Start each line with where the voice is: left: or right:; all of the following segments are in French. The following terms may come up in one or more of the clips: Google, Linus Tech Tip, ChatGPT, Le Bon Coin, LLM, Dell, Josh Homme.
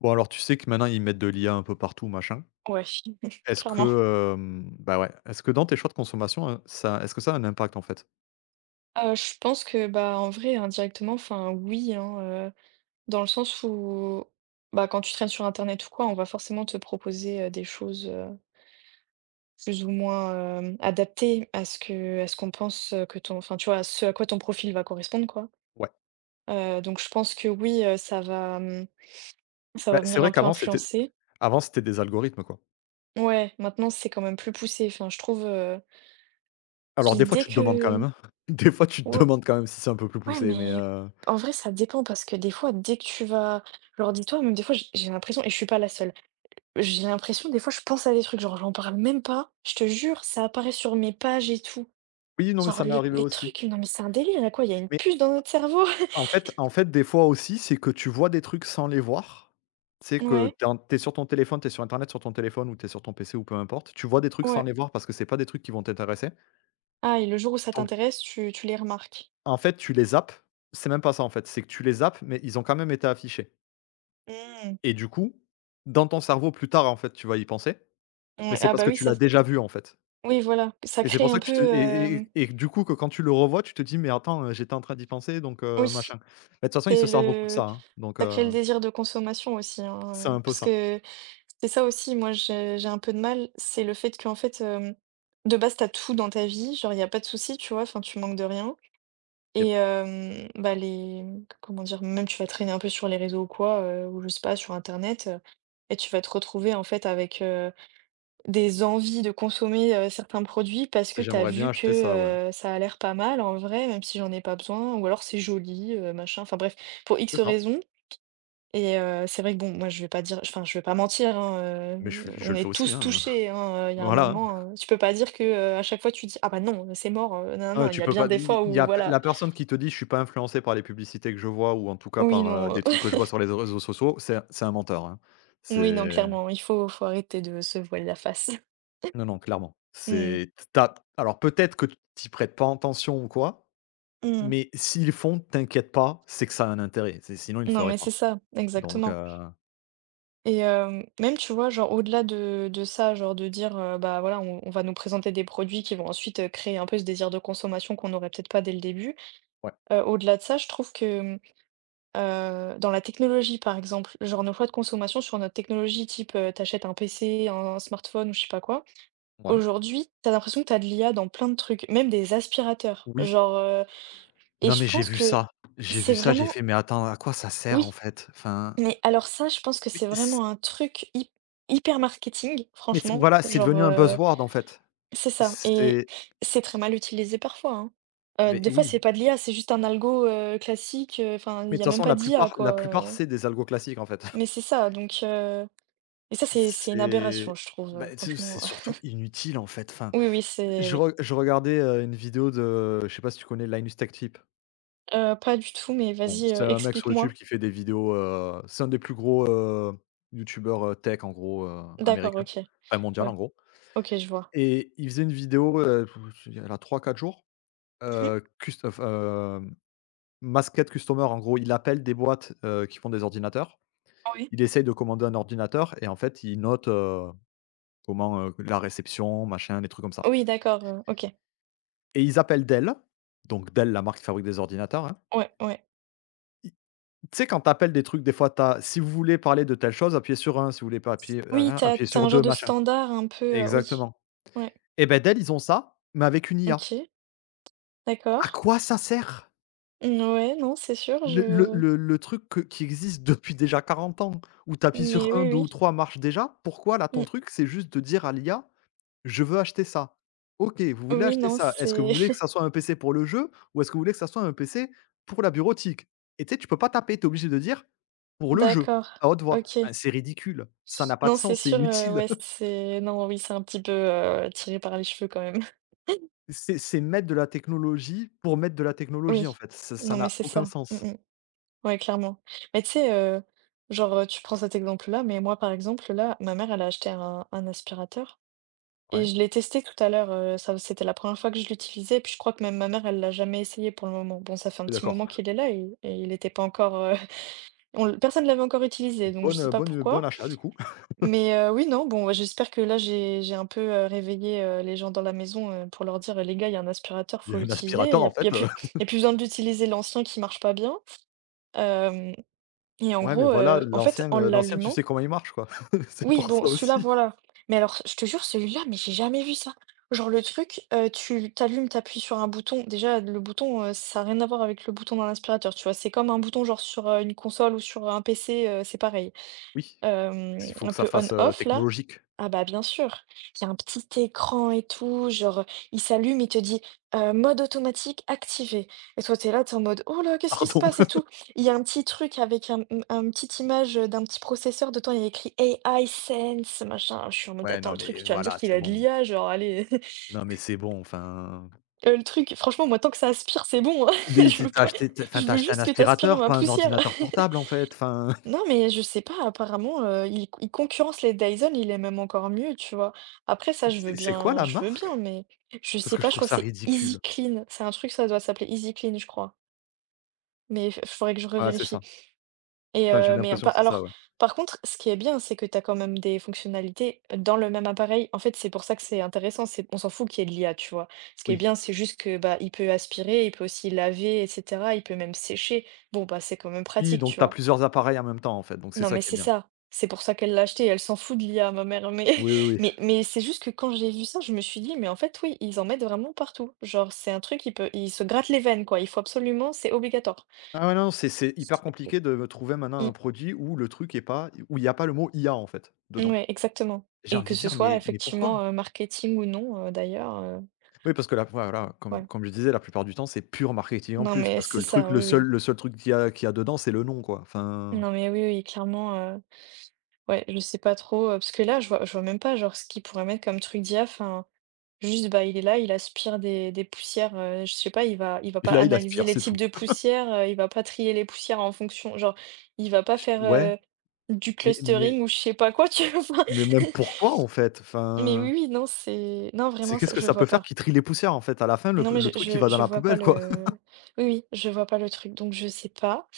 left: Bon, alors, tu sais que maintenant, ils mettent de l'IA un peu partout, machin.
right: Ouais,
left: Est-ce
right: clairement.
left: que, bah, ouais, est-ce que dans tes choix de consommation, ça est-ce que ça a un impact, en fait?
right: Je pense que, bah, en vrai, indirectement, enfin, oui, hein, dans le sens où, bah, quand tu traînes sur internet ou quoi, on va forcément te proposer, des choses, plus ou moins, adaptées à ce qu'on pense, que ton enfin, tu vois, à quoi ton profil va correspondre, quoi.
left: Ouais.
right: Donc je pense que oui, ça va, ça
left: Bah,
right: va
left: c'est
right: venir
left: vrai
right: un peu
left: qu'avant,
right: influencer.
left: c'était des algorithmes, quoi.
right: Ouais, maintenant, c'est quand même plus poussé. Enfin, je trouve.
left: Alors,
right: Puis
left: des fois,
right: dès
left: tu te demandes quand
right: que,
left: même, des fois, tu te
right: ou
left: demandes quand même si c'est un peu plus
right: Ouais,
left: poussé, mais
right: mais en vrai, ça dépend parce que des fois, dès que tu vas, genre, dis-toi, même des fois, j'ai l'impression, et je suis pas la seule, j'ai l'impression, des fois, je pense à des trucs, genre, j'en parle même pas, je te jure, ça apparaît sur mes pages et tout.
left: oui, non, mais
right: Genre,
left: ça m'est
right: les,
left: arrivé
right: les
left: aussi.
right: trucs, non, mais c'est un délire, là, quoi, il y a une
left: Mais
right: puce dans notre cerveau.
left: en fait, des fois aussi, c'est que tu vois des trucs sans les voir. C'est que
right: Ouais,
left: t'es en tu sur ton téléphone, t'es sur internet sur ton téléphone ou t'es sur ton PC ou peu importe. Tu vois des trucs sans
right: ouais.
left: les voir parce que c'est pas des trucs qui vont t'intéresser.
right: Ah, et le jour où ça
left: Donc
right: t'intéresse, tu les remarques.
left: En fait, tu les zappes. C'est même pas ça, en fait, c'est que tu les zappes, mais ils ont quand même été affichés
right: Mm.
left: et du coup, dans ton cerveau plus tard, en fait, tu vas y penser, mais
right: Ouais,
left: c'est
right: ah,
left: parce
right: bah
left: que
right: oui,
left: tu
right: ça,
left: l'as déjà vu, en fait,
right: oui, voilà, ça
left: et c'est
right: crée
left: pour
right: un
left: ça que
right: peu,
left: tu te et du coup, que quand tu le revois, tu te dis: «Mais attends, j'étais en train d'y penser donc
right: oui,
left: machin.» Mais de toute façon, ils
right: c'est
left: se servent beaucoup de
right: le.
left: ça, hein, donc
right: Ça crée le désir de consommation aussi, hein,
left: c'est un peu
right: parce
left: ça.
right: que c'est ça aussi, moi j'ai un peu de mal, c'est le fait qu'en fait, de base t'as tout dans ta vie, genre il y a pas de souci, tu vois? Enfin tu manques de rien et
left: Yep.
right: bah, les comment dire? Même tu vas traîner un peu sur les réseaux ou quoi, ou je sais pas sur internet, et tu vas te retrouver en fait avec, des envies de consommer, certains produits parce que t'as
left: J'aimerais bien
right: vu
left: acheter ça, ouais.
right: que, ça a l'air pas mal en vrai, même si j'en ai pas besoin ou alors c'est joli, machin, enfin bref, pour X
left: C'est ça,
right: raisons. Et c'est vrai que bon, moi je vais pas dire, enfin je vais pas mentir, hein, heu,
left: mais je
right: on
left: le fais
right: est
left: aussi,
right: tous
left: hein,
right: touchés, hein, il y a un
left: voilà, hein.
right: moment, tu peux pas dire que, à chaque fois tu dis: «Ah bah non, c'est mort, non, non. Il y
left: Tu
right: a
left: peux
right: bien
left: pas
right: des
left: il
right: fois
left: y
right: où
left: a
right: voilà».
left: la personne qui te dit: «Je suis pas influencé par les publicités que je vois ou en tout cas
right: Oui,
left: par,
right: non,
left: des trucs que je vois sur les réseaux sociaux», c'est un menteur, hein.
right: oui, non,
left: C'est
right: clairement, il faut arrêter de se voiler la face.
left: Non, non, clairement.
right: Mmh.
left: C'est t'as. Alors peut-être que t'y prêtes pas attention ou quoi,
right: Mmh.
left: mais s'ils font, t'inquiète pas, c'est que ça a un intérêt, c'est sinon ils le
right: Non,
left: feraient
right: mais
left: pas.
right: c'est ça,
left: Donc
right: exactement. Et même tu vois, genre au-delà de ça, genre de dire, bah voilà, on va nous présenter des produits qui vont ensuite, créer un peu ce désir de consommation qu'on n'aurait peut-être pas dès le début.
left: ouais,
right: Au-delà de ça, je trouve que, dans la technologie, par exemple, genre nos choix de consommation sur notre technologie type, tu achètes un PC, un smartphone ou je sais pas quoi.
left: ouais,
right: Aujourd'hui, t'as l'impression que t'as as de l'IA dans plein de trucs, même des aspirateurs,
left: oui.
right: genre, et
left: Non,
right: je
left: mais
right: pense que
left: j'ai vu
right: c'est
left: ça, j'ai
right: vraiment
left: fait: «Mais attends, à quoi ça sert en
right: oui,
left: fait?» Enfin,
right: mais alors ça, je pense que c'est
left: mais c
right: vraiment un truc hy hyper marketing,
left: mais c
right: franchement,
left: voilà, c'est
right: genre,
left: devenu un buzzword en fait.
right: c'est ça, et
left: C'est
right: c'est très mal utilisé parfois, hein.
left: Mais
right: Des fois,
left: oui.
right: c'est pas de l'IA, c'est juste un algo, classique, enfin, il
left: Mais
right: y
left: de
right: a
left: toute
right: même
left: façon,
right: pas
left: la
right: d'IA,
left: plupart la
right: quoi,
left: plupart,
right: heu,
left: c'est des algos classiques, en fait.
right: mais c'est ça, donc et ça, c'est une
left: C'est
right: aberration, je trouve,
left: Bah, tu sais, c'est
right: franchement.
left: surtout inutile, en fait. Enfin,
right: Oui, oui, c'est oui.
left: je regardais, une vidéo de, je sais pas si tu connais Linus Tech Tip?
right: Pas du tout, mais
left: Bon,
right: vas-y,
left: c'est un mec sur YouTube
right: explique-moi.
left: qui fait des vidéos, c'est un des plus gros, youtubeurs, tech, en gros,
right: D'accord,
left: américain,
right: OK.
left: enfin mondial,
right: Ouais,
left: en gros,
right: OK, je vois.
left: et il faisait une vidéo, elle a trois quatre jours,
right: Mmh.
left: cust enfin, Customer, en gros, il appelle des boîtes, qui font des ordinateurs.
right: Oui.
left: Il essaye de commander un ordinateur et en fait, il note comment, la réception, machin, des trucs comme ça.
right: Oui, d'accord, OK.
left: Et ils appellent Dell, donc Dell, la marque qui fabrique des ordinateurs, hein.
right: Ouais, ouais.
left: I Tu sais, quand tu appelles des trucs, des fois, t'as: «Si vous voulez parler de telle chose, appuyez sur un, si vous voulez pas appuyer,
right: Oui, t'as
left: appuyez
right: t'as un
left: sur
right: genre
left: 2,
right: de
left: machin.»
right: standard un peu, oui.
left: Exactement.
right: Ouais,
left: Et ben Dell, ils ont ça, mais avec une IA.
right: OK,
left: À
right: d'accord.
left: quoi ça sert?
right: Mmh, ouais, non, c'est sûr,
left: Le le
right: je
left: le le truc que qui existe depuis déjà 40 ans, où tu appuies
right: mais
left: sur un,
right: oui,
left: deux ou
right: oui.
left: 3 marche déjà, pourquoi là, ton
right: Mmh.
left: truc, c'est juste de dire à l'IA: je veux acheter ça. OK, vous voulez
right: Oui,
left: acheter
right: non,
left: ça. Est-ce que vous
right: c'est
left: voulez que ça soit un PC pour le jeu ou est-ce que vous voulez que ça soit un PC pour la bureautique? Et tu sais, tu peux pas taper, tu es obligé de dire «pour le jeu»
right: d'accord,
left: à haute voix.
right: OK.
left: Enfin, c'est ridicule, ça n'a pas de
right: Non, c'est
left: sens, c'est
right: sûr,
left: inutile.
right: ouais, c'est non, oui, c'est un petit peu, tiré par les cheveux quand même.
left: C'est mettre de la technologie pour mettre de la technologie, en
right: Oui.
left: fait. Ça
right: Non,
left: ça
right: mais
left: n'a
right: c'est
left: aucun
right: ça. Mmh
left: sens.
right: mh. Ouais, clairement. Mais tu sais, genre, tu prends cet exemple-là, mais moi, par exemple, là, ma mère, elle a acheté un aspirateur et
left: Ouais,
right: je l'ai testé tout à l'heure, ça c'était la première fois que je l'utilisais, puis je crois que même ma mère, elle l'a jamais essayé pour le moment. Bon, ça fait un
left: oui,
right: petit moment
left: d'accord.
right: qu'il est là et il était pas encore, on l personne ne l'avait encore utilisé, donc je sais pas
left: Bon
right: pourquoi.
left: achat, du coup.
right: Mais oui, non, bon, ouais, j'espère que là, j'ai un peu, réveillé, les gens dans la maison, pour leur dire: «Les gars, il y a un aspirateur,
left: Il y
right: faut
left: a un
right: l'utiliser. Il
left: aspirateur,
right: y a
left: en
right: y a
left: fait,
right: plus il y a plus besoin d'utiliser l'ancien qui marche pas bien». Hem Et en
left: ouais, mais
right: gros,
left: voilà,
right: en fait,
left: l'ancien,
right: en
left: tu
right: l'allumant
left: sais comment il marche, quoi. C'est
right: oui,
left: pour
right: bon,
left: ça
right: celui-là,
left: aussi.
right: voilà. Mais alors, je te jure, celui-là, mais j'ai jamais vu ça. Genre le truc, tu t'allumes t'appuies sur un bouton. Déjà, le bouton, ça a rien à voir avec le bouton d'un aspirateur, tu vois? C'est comme un bouton, genre, sur, une console ou sur un PC, c'est pareil.
left: Oui, il faut
right: Un
left: que ça
right: peu
left: fasse,
right: on-off là?
left: technologique.
right: Ah bah, bien sûr. Il y a un petit écran et tout, genre, il s'allume, il te dit: «Mode automatique activé», et toi, t'es là, t'es en mode: «Oh là, qu'est-ce qui se
left: Pardon.
right: passe et tout?» Il y a un petit truc avec un petite image, d'un petit processeur, dedans il y a écrit AI Sense, machin. Je suis en mode:
left: Ouais,
right: «Attends,
left: non,
right: le
left: mais
right: truc, tu vas me dire
left: voilà,
right: qu'il
left: c'est
right: a de
left: bon.
right: l'IA, genre, allez».
left: Non, mais c'est bon, enfin,
right: Le truc franchement, moi, tant que ça aspire, c'est bon, hein.
left: mais
right: Je veux pas Je
left: tu
right: veux
left: acheté un
right: juste que tu aspires
left: aspirateur,
right: ma
left: pas un
right: poussière.
left: ordinateur portable, en fait, enfin,
right: Non, mais je sais pas, apparemment, il concurrence les Dyson, il est même encore mieux, tu vois? Après ça, je veux
left: c'est quoi
right: bien,
left: la
right: je veux bien,
left: marque?
right: mais je
left: Parce
right: sais
left: que je
right: pas, je
left: trouve
right: crois que
left: ça
right: c'est Easy
left: ridicule.
right: Clean, ça doit s'appeler Easy Clean, je crois, mais il faudrait que je
left: Ouais, c'est
right: revérifie.
left: ça.
right: Et
left: Enfin, j'ai
right: mais
left: l'impression
right: pa
left: que c'est ça,
right: alors,
left: ouais.
right: par contre, ce qui est bien, c'est que tu as quand même des fonctionnalités dans le même appareil. En fait, c'est pour ça que c'est intéressant, c'est on s'en fout qu'il y ait de l'IA, tu vois? Ce qui est
left: Oui.
right: bien, c'est juste que, bah, il peut aspirer, il peut aussi laver et cetera, il peut même sécher. Bon, bah, c'est quand même
left: Oui,
right: pratique,
left: donc
right: tu
left: t'as
right: vois?
left: plusieurs appareils en même temps, en fait, donc c'est
right: Non,
left: ça
right: mais
left: qui est
right: c'est
left: bien.
right: ça. C'est pour ça qu'elle l'a acheté. Elle s'en fout de l'IA, ma mère. Mais,
left: Oui, oui, oui.
right: mais c'est juste que quand j'ai vu ça, je me suis dit, mais en fait, oui, ils en mettent vraiment partout. Genre, c'est un truc, il se gratte les veines, quoi. Il faut absolument, c'est obligatoire.
left: Ah ouais, non, c'est hyper compliqué de trouver maintenant un produit où le truc est pas où il y a pas le mot IA, en fait,
right: Mm,
left: dedans.
right: ouais, exactement.
left: J'ai
right: Et que
left: envie de
right: ce
left: dire:
right: soit
left: «Mais pourquoi?»
right: effectivement, marketing ou non, d'ailleurs.
left: Oui, parce que là, voilà, comme
right: Ouais.
left: comme je disais, la plupart du temps, c'est pur marketing en
right: Non,
left: plus,
right: mais
left: parce que
right: c'est
left: le truc,
right: ça,
left: le
right: oui,
left: seul
right: oui.
left: le seul truc qu'il y a dedans, c'est le nom, quoi. Enfin,
right: Non, mais oui, oui, clairement. Ouais, je sais pas trop. Parce que là, je vois, même pas, genre, ce qu'ils pourraient mettre comme truc d'IA. Juste, bah, il est là, il aspire des poussières, je sais pas, il va
left: et
right: pas
left: là, il
right: analyser
left: aspire,
right: les
left: c'est
right: types
left: tout.
right: de poussières, il va pas trier les poussières en fonction, genre, il va pas
left: J
right: faire,
left: Ouais,
right: du
left: mais mais
right: clustering ou je sais pas quoi, tu vois?
left: mais même pourquoi, en fait?
right: Mais
left: Enfin,
right: oui, oui, non, c'est non,
left: c'est
right: vraiment, ça
left: qu'est-ce que
right: je
left: ça peut
right: vois
left: faire
right: pas.
left: qui trie les poussières, en fait? À la fin, le
right: Non, mais je
left: le truc, il
right: je
left: va dans
right: je
left: la
right: vois pas
left: poubelle, quoi.
right: le oui, oui, je vois pas le truc, donc je sais pas.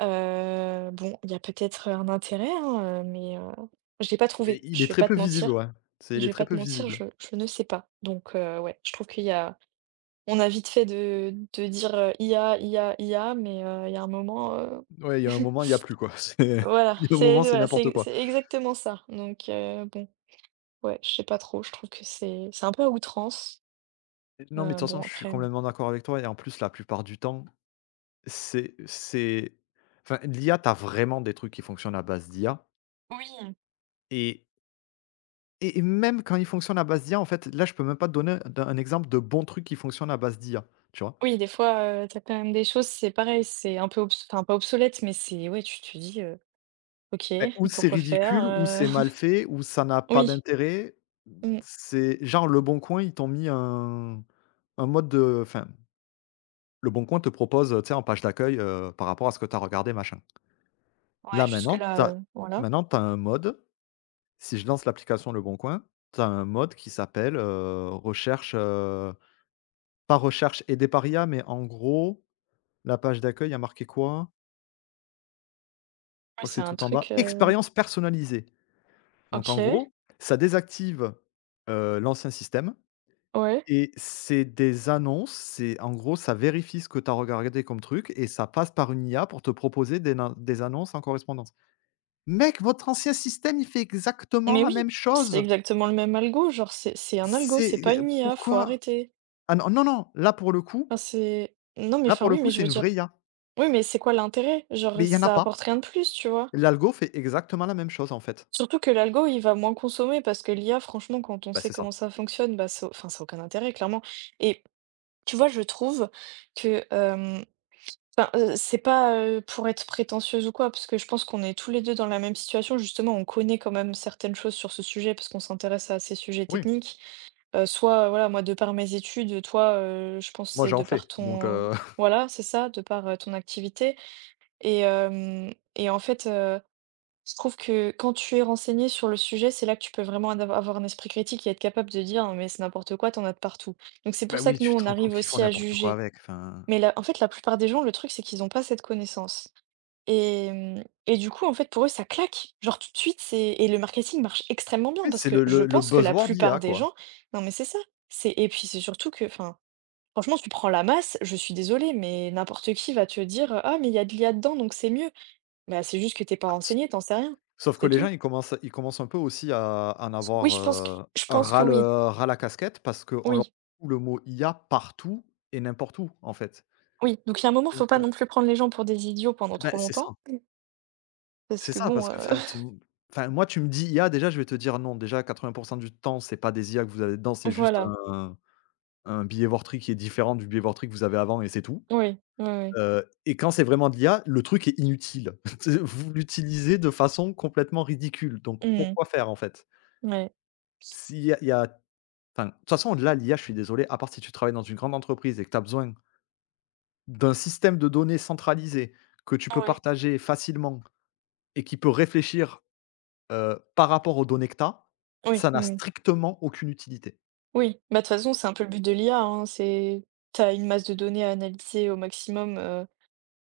right: Bon, il y a peut-être, un intérêt, hein, mais je l'ai pas
left: Et
right: trouvé,
left: il
right: je
left: est
right: vais
left: très
right: pas
left: peu
right: te
left: visible,
right: mentir,
left: ouais. C'est Il est très peu visible.
right: je ne sais pas, donc ouais, je trouve qu'il y a. On a vite fait de dire: «IA, IA, IA», mais il y a un moment,
left: Ouais, il y a un moment, il y a plus, quoi. C'est
right: voilà,
left: Il y a un
right: c'est
left: moment, c'est
right: voilà,
left: n'importe
right: c'est
left: quoi.
right: c'est exactement ça. Donc bon, ouais, je sais pas trop, je trouve que c'est un peu à outrance.
left: Non, mais de toute façon,
right: Bon
left: je suis
right: après,
left: complètement d'accord avec toi et en plus, la plupart du temps. C'est Enfin, l'IA, tu as vraiment des trucs qui fonctionnent à base d'IA,
right: oui,
left: et et même quand ils fonctionnent à base d'IA, en fait, là, je peux même pas te donner d un exemple de bon truc qui fonctionne à base d'IA, tu vois?
right: oui, des fois, tu quand même des choses, c'est pareil, c'est un peu obs enfin pas obsolète, mais c'est ouais, tu te dis: «OK,
left: Ouais. Ou c'est
right: pourquoi faire?»
left: ridicule, ou c'est mal fait, ou ça n'a pas
right: Oui,
left: d'intérêt.
right: mmh,
left: C'est genre Le Bon Coin, ils t'ont mis un mode de enfin, Le Bon Coin te propose, tu sais, en page d'accueil, par rapport à ce que tu as regardé, machin.
right: ouais,
left: Là,
right: jusque là, voilà.
left: maintenant, tu as un mode si je lance l'application Le Bon Coin, tu as un mode qui s'appelle, pas recherche aidée par IA, mais en gros, la page d'accueil, a marqué quoi? Je
right: Ouais,
left: crois que
right: c'est
left: c'est
right: un
left: tout en
right: truc,
left: bas. Expérience personnalisée. Donc en
right: OK,
left: gros, ça désactive, l'ancien système
right: ouais.
left: et c'est en gros, ça vérifie ce que tu as regardé comme truc et ça passe par une IA pour te proposer des nan des annonces en correspondance. Mec, votre ancien système, il fait exactement
right: Mais
left: la
right: oui,
left: même
right: c'est
left: chose!
right: exactement le même algo, genre c'est un algo, c'est pas une IA, faut
left: Pourquoi?
right: arrêter.
left: Ah non, non, non,
right: Enfin, c'est non mais
left: là
right: enfin
left: pour le
right: oui, mais
left: coup,
right: je
left: c'est
right: veux
left: une
right: dire
left: vraie IA.
right: oui, mais c'est quoi l'intérêt? Genre
left: Mais il y en a
right: ça
left: pas.
right: apporte rien de plus, tu vois?
left: L'algo fait exactement la même chose, en fait.
right: Surtout que l'algo, il va moins consommer parce que l'IA, franchement, quand on
left: Bah,
right: sait
left: c'est
right: comment
left: ça.
right: ça fonctionne, bah ça, enfin, ça a aucun intérêt, clairement. Et tu vois, je trouve que, enfin, c'est pas, pour être prétentieuse ou quoi, parce que je pense qu'on est tous les deux dans la même situation. Justement, on connaît quand même certaines choses sur ce sujet parce qu'on s'intéresse à ces sujets
left: Oui,
right: techniques. Voilà, moi, de par mes études, toi, je pense que
left: moi
right: c'est
left: j'en
right: de par
left: fais, donc
right: ton voilà, c'est ça, de par, ton activité et en fait, je trouve que quand tu es renseigné sur le sujet, c'est là que tu peux vraiment ad avoir un esprit critique et être capable de dire: «Mais c'est n'importe quoi, t'en as de partout». Donc c'est pour
left: bah,
right: ça
left: oui,
right: que nous,
left: tu te
right: on
left: rends compte
right: arrive
left: qu'ils font
right: aussi à
left: n'importe quoi
right: juger.
left: avec, enfin.
right: Mais la en fait, la plupart des gens, le truc, c'est qu'ils n'ont pas cette connaissance. Et du coup, en fait, pour eux, ça claque, genre tout de suite, c'est et le marketing marche extrêmement bien
left: Oui,
right: parce
left: c'est
right: que
left: le
right: je
left: le le
right: pense que la
left: buzzword
right: plupart
left: IA,
right: des
left: quoi.
right: gens non, mais c'est ça, c'est et puis c'est surtout que, enfin, franchement, tu prends la masse, je suis désolée, mais n'importe qui va te dire, «Ah mais il y a de l'IA dedans, donc c'est mieux». Bah, c'est juste que t'es pas
left: Ah s
right: renseigné, t'en sais rien,
left: sauf que
right: c'est
left: les gens,
right: tout.
left: ils commencent un peu aussi à en
right: Oui,
left: avoir, heu,
right: je pense que
left: ras
right: oui,
left: le ras la casquette parce qu'on leur
right: oui,
left: fout le mot IA partout et n'importe où, en fait.
right: oui, donc il y a un moment,
left: Donc
right: faut pas non plus prendre les gens pour des idiots pendant
left: bah,
right: trop
left: c'est ça.
right: longtemps parce
left: C'est
right: que
left: ça,
right: bon,
left: parce que enfin tu enfin moi tu me dis «IA», déjà je vais te dire «non», déjà 80 du temps c'est pas des IA que vous avez dedans, c'est juste
right: voilà,
left: un un billet Vortri qui est différent du billet Vortri que vous avez avant et c'est tout.
right: oui, oui, oui.
left: Et quand c'est vraiment de l'IA, le truc est inutile. C'est Vous l'utilisez de façon complètement ridicule, donc
right: Mmh.
left: pourquoi faire en fait?
right: Ouais.
left: S'il y a il y a enfin, de toute façon, là, l'IA, je suis désolé, à part si tu travailles dans une grande entreprise et que tu as besoin d'un système de données centralisé que tu peux
right: Ouais.
left: partager facilement et qui peut réfléchir, par rapport aux données que tu as,
right: Oui,
left: ça
right: oui,
left: n'a
right: oui.
left: strictement aucune utilité.
right: Oui, bah, de toute façon, c'est un peu le but de l'IA, hein, c'est t'as une masse de données à analyser au maximum,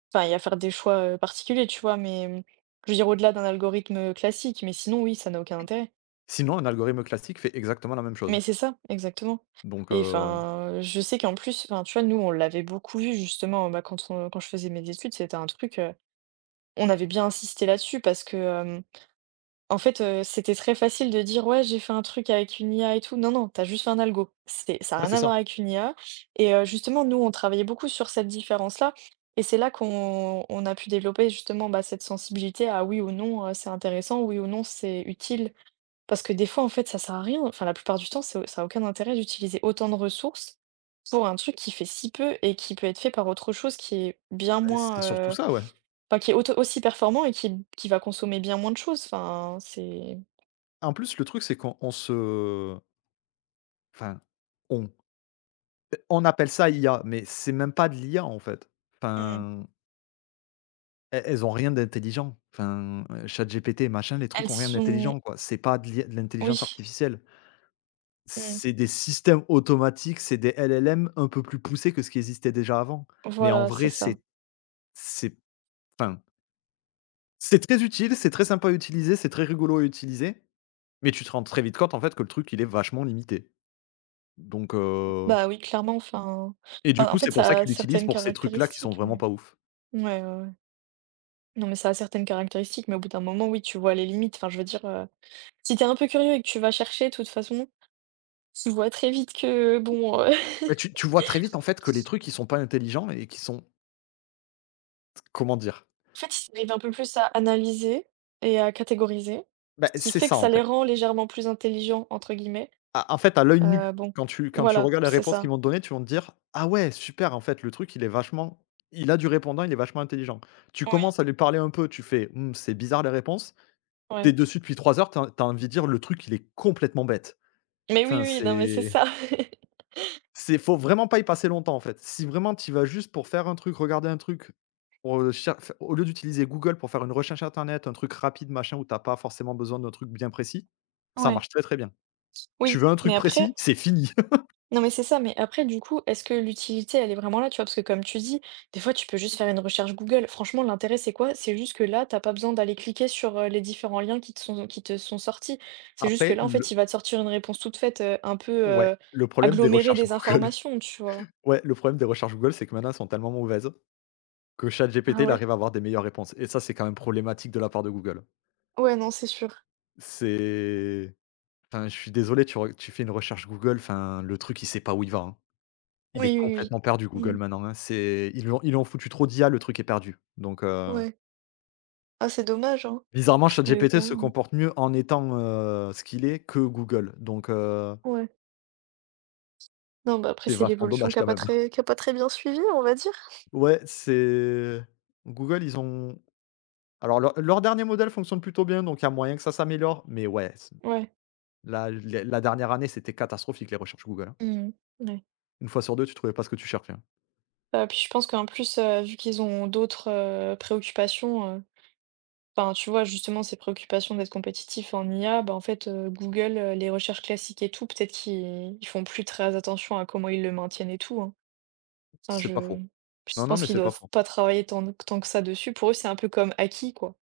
right: enfin et à faire des choix, particuliers, tu vois? Mais, mmh, je veux dire au-delà d'un algorithme, classique, mais sinon oui, ça n'a aucun intérêt.
left: Sinon, un algorithme classique fait exactement la même chose.
right: Mais c'est ça, exactement
left: Donc
right: et enfin, je sais qu'en plus, enfin, tu vois, nous, on l'avait beaucoup vu justement, bah, quand je faisais mes études, c'était un truc, on avait bien insisté là-dessus parce que, en fait, c'était très facile de dire: «Ouais, j'ai fait un truc avec une IA et tout». Non, non, t'as juste fait un algo. C'est ça a
left: ouais,
right: rien
left: c'est
right: à voir
left: ça.
right: avec une IA et justement, nous, on travaillait beaucoup sur cette différence-là et c'est là qu'on on a pu développer justement, bah, cette sensibilité à oui ou non, c'est intéressant, oui ou non, c'est utile. Parce que des fois, en fait, ça sert à rien. Enfin, la plupart du temps, c'est ça a aucun intérêt d'utiliser autant de ressources pour un truc qui fait si peu et qui peut être fait par autre chose qui est bien
left: Bah,
right: moins,
left: c'est surtout ça, ouais.
right: enfin, qui est auto aussi performant et qui va consommer bien moins de choses. Enfin, c'est
left: En plus, le truc, c'est qu'on on se enfin, on on appelle ça IA, mais c'est même pas de l'IA, en fait.
right: mmh.
left: Enfin, elles ont rien d'intelligent. Enfin, ChatGPT, machin, les
right: Elles
left: trucs ont rien
right: sont
left: d'intelligent, quoi. C'est pas de l'IA de l'intelligence
right: oui,
left: artificielle.
right: mmh,
left: C'est des systèmes automatiques, c'est des LLM un peu plus poussés que ce qui existait déjà avant. Mais en
right: voilà, c'est
left: vrai,
right: ça.
left: c'est enfin, c'est très utile, c'est très sympa à utiliser, c'est très rigolo à utiliser, mais tu te rends très vite compte, en fait, que le truc, il est vachement limité. Donc,
right: Bah, oui, clairement, mmh, enfin
left: et du
right: enfin, en
left: coup, c'est
right: fait,
left: pour ça
right: ça a
left: qu'ils l'utilisent
right: certaines
left: pour ces trucs-là qui sont
right: caractéristiques, mais
left: vraiment pas ouf.
right: ouais, ouais, ouais. Non, mais ça a certaines caractéristiques, mais au bout d'un moment, oui, tu vois les limites. Enfin, je veux dire, si t'es un peu curieux et que tu vas chercher, de toute façon, tu vois très vite que bon,
left: Bah, tu vois très vite, en fait, que les trucs, ils sont pas intelligents et qui sont comment dire?
right: en fait, ils arrivent un peu plus à analyser et à catégoriser,
left: Bah,
right: ce qui
left: c'est
right: fait que
left: ça,
right: ça
left: en
right: les
left: fait.
right: rend «légèrement plus intelligents» entre guillemets,
left: À En fait, à l'œil nu,
right: bon,
left: quand tu
right: voilà,
left: regardes les
right: c'est
left: réponses qu'ils
right: ça.
left: vont te donner, tu vas te dire: «Ah ouais, super, en fait, le truc, il est vachement il a du répondant, il est vachement intelligent.» Tu
right: Oui,
left: commences à lui parler un peu, tu fais: «Mmh, c'est bizarre les réponses.»
right: ouais.
left: T'es dessus depuis 3 heures, t'as as envie de dire: «Le truc, il est complètement bête.»
right: Mais oui,
left: Enfin,
right: oui, non, mais c'est ça.
left: c'est faut vraiment pas y passer longtemps, en fait. Si vraiment tu y vas juste pour faire un truc, regarder un truc, pour, cher f au lieu d'utiliser Google pour faire une recherche internet, un truc rapide, machin, où t'as pas forcément besoin d'un truc bien précis, ça
right: Ouais.
left: marche très, très bien. Tu
right: Oui,
left: veux un truc
right: mais
left: précis,
right: après
left: c'est fini.
right: non, mais c'est ça, mais après du coup, est-ce que l'utilité, elle est vraiment là, tu vois? Parce que comme tu dis, des fois, tu peux juste faire une recherche Google. Franchement, l'intérêt, c'est quoi? C'est juste que là, t'as pas besoin d'aller cliquer sur, les différents liens qui te sont sortis. C'est juste que
left: Après
right: là, en fait, il
left: le
right: va te sortir une réponse toute faite, un peu,
left: Ouais, le problème des
right: agglomérée
left: recherches
right: des
left: Google.
right: informations, tu vois?
left: Ouais, le problème des recherches Google, c'est que maintenant, elles sont tellement mauvaises que ChatGPT,
right: Ah
left: il
right: ouais?
left: arrive à avoir des meilleures réponses et ça, c'est quand même problématique de la part de Google.
right: Ouais, non, c'est sûr.
left: C'est Enfin, je suis désolé, tu fais une recherche Google, enfin, le truc, il sait pas où il va, hein. Il
right: Oui,
left: est
right: oui,
left: complètement perdu
right: oui.
left: Google
right: Mmh.
left: maintenant, hein. C'est ils lui ont foutu trop d'IA, le truc est perdu. Donc
right: Ouais. Ah, c'est dommage, hein.
left: bizarrement,
right: Parce que
left: ChatGPT
right: quand
left: se
right: même,
left: comporte mieux en étant, ce qu'il est, que Google. Donc
right: ouais. Non, bah, après,
left: c'est
right: c'est
left: vachement
right: l'évolution
left: dommage quand même.
right: qui a pas très bien suivi, on va dire.
left: Ouais, c'est Google, ils ont alors leur dernier modèle fonctionne plutôt bien, donc il y a moyen que ça s'améliore, mais ouais, c
right: Ouais.
left: la les la dernière année, c'était catastrophique les recherches Google, hein.
right: Mmh. Ouais.
left: Une fois sur 2, tu trouvais pas ce que tu cherchais, hein.
right: Puis je pense qu'en plus, vu qu'ils ont d'autres, préoccupations, enfin, tu vois, justement, ces préoccupations d'être compétitif en IA, bah, en fait, Google, les recherches classiques et tout, peut-être qu'ils ils font plus très attention à comment ils le maintiennent et tout, hein. Enfin,
left: C'est pas faux.
right: je
left: Non, non,
right: pense
left: mais
right: qu'ils
left: c'est pas
right: doivent
left: faux.
right: pas travailler tant que ça dessus. Pour eux, c'est un peu comme acquis, quoi.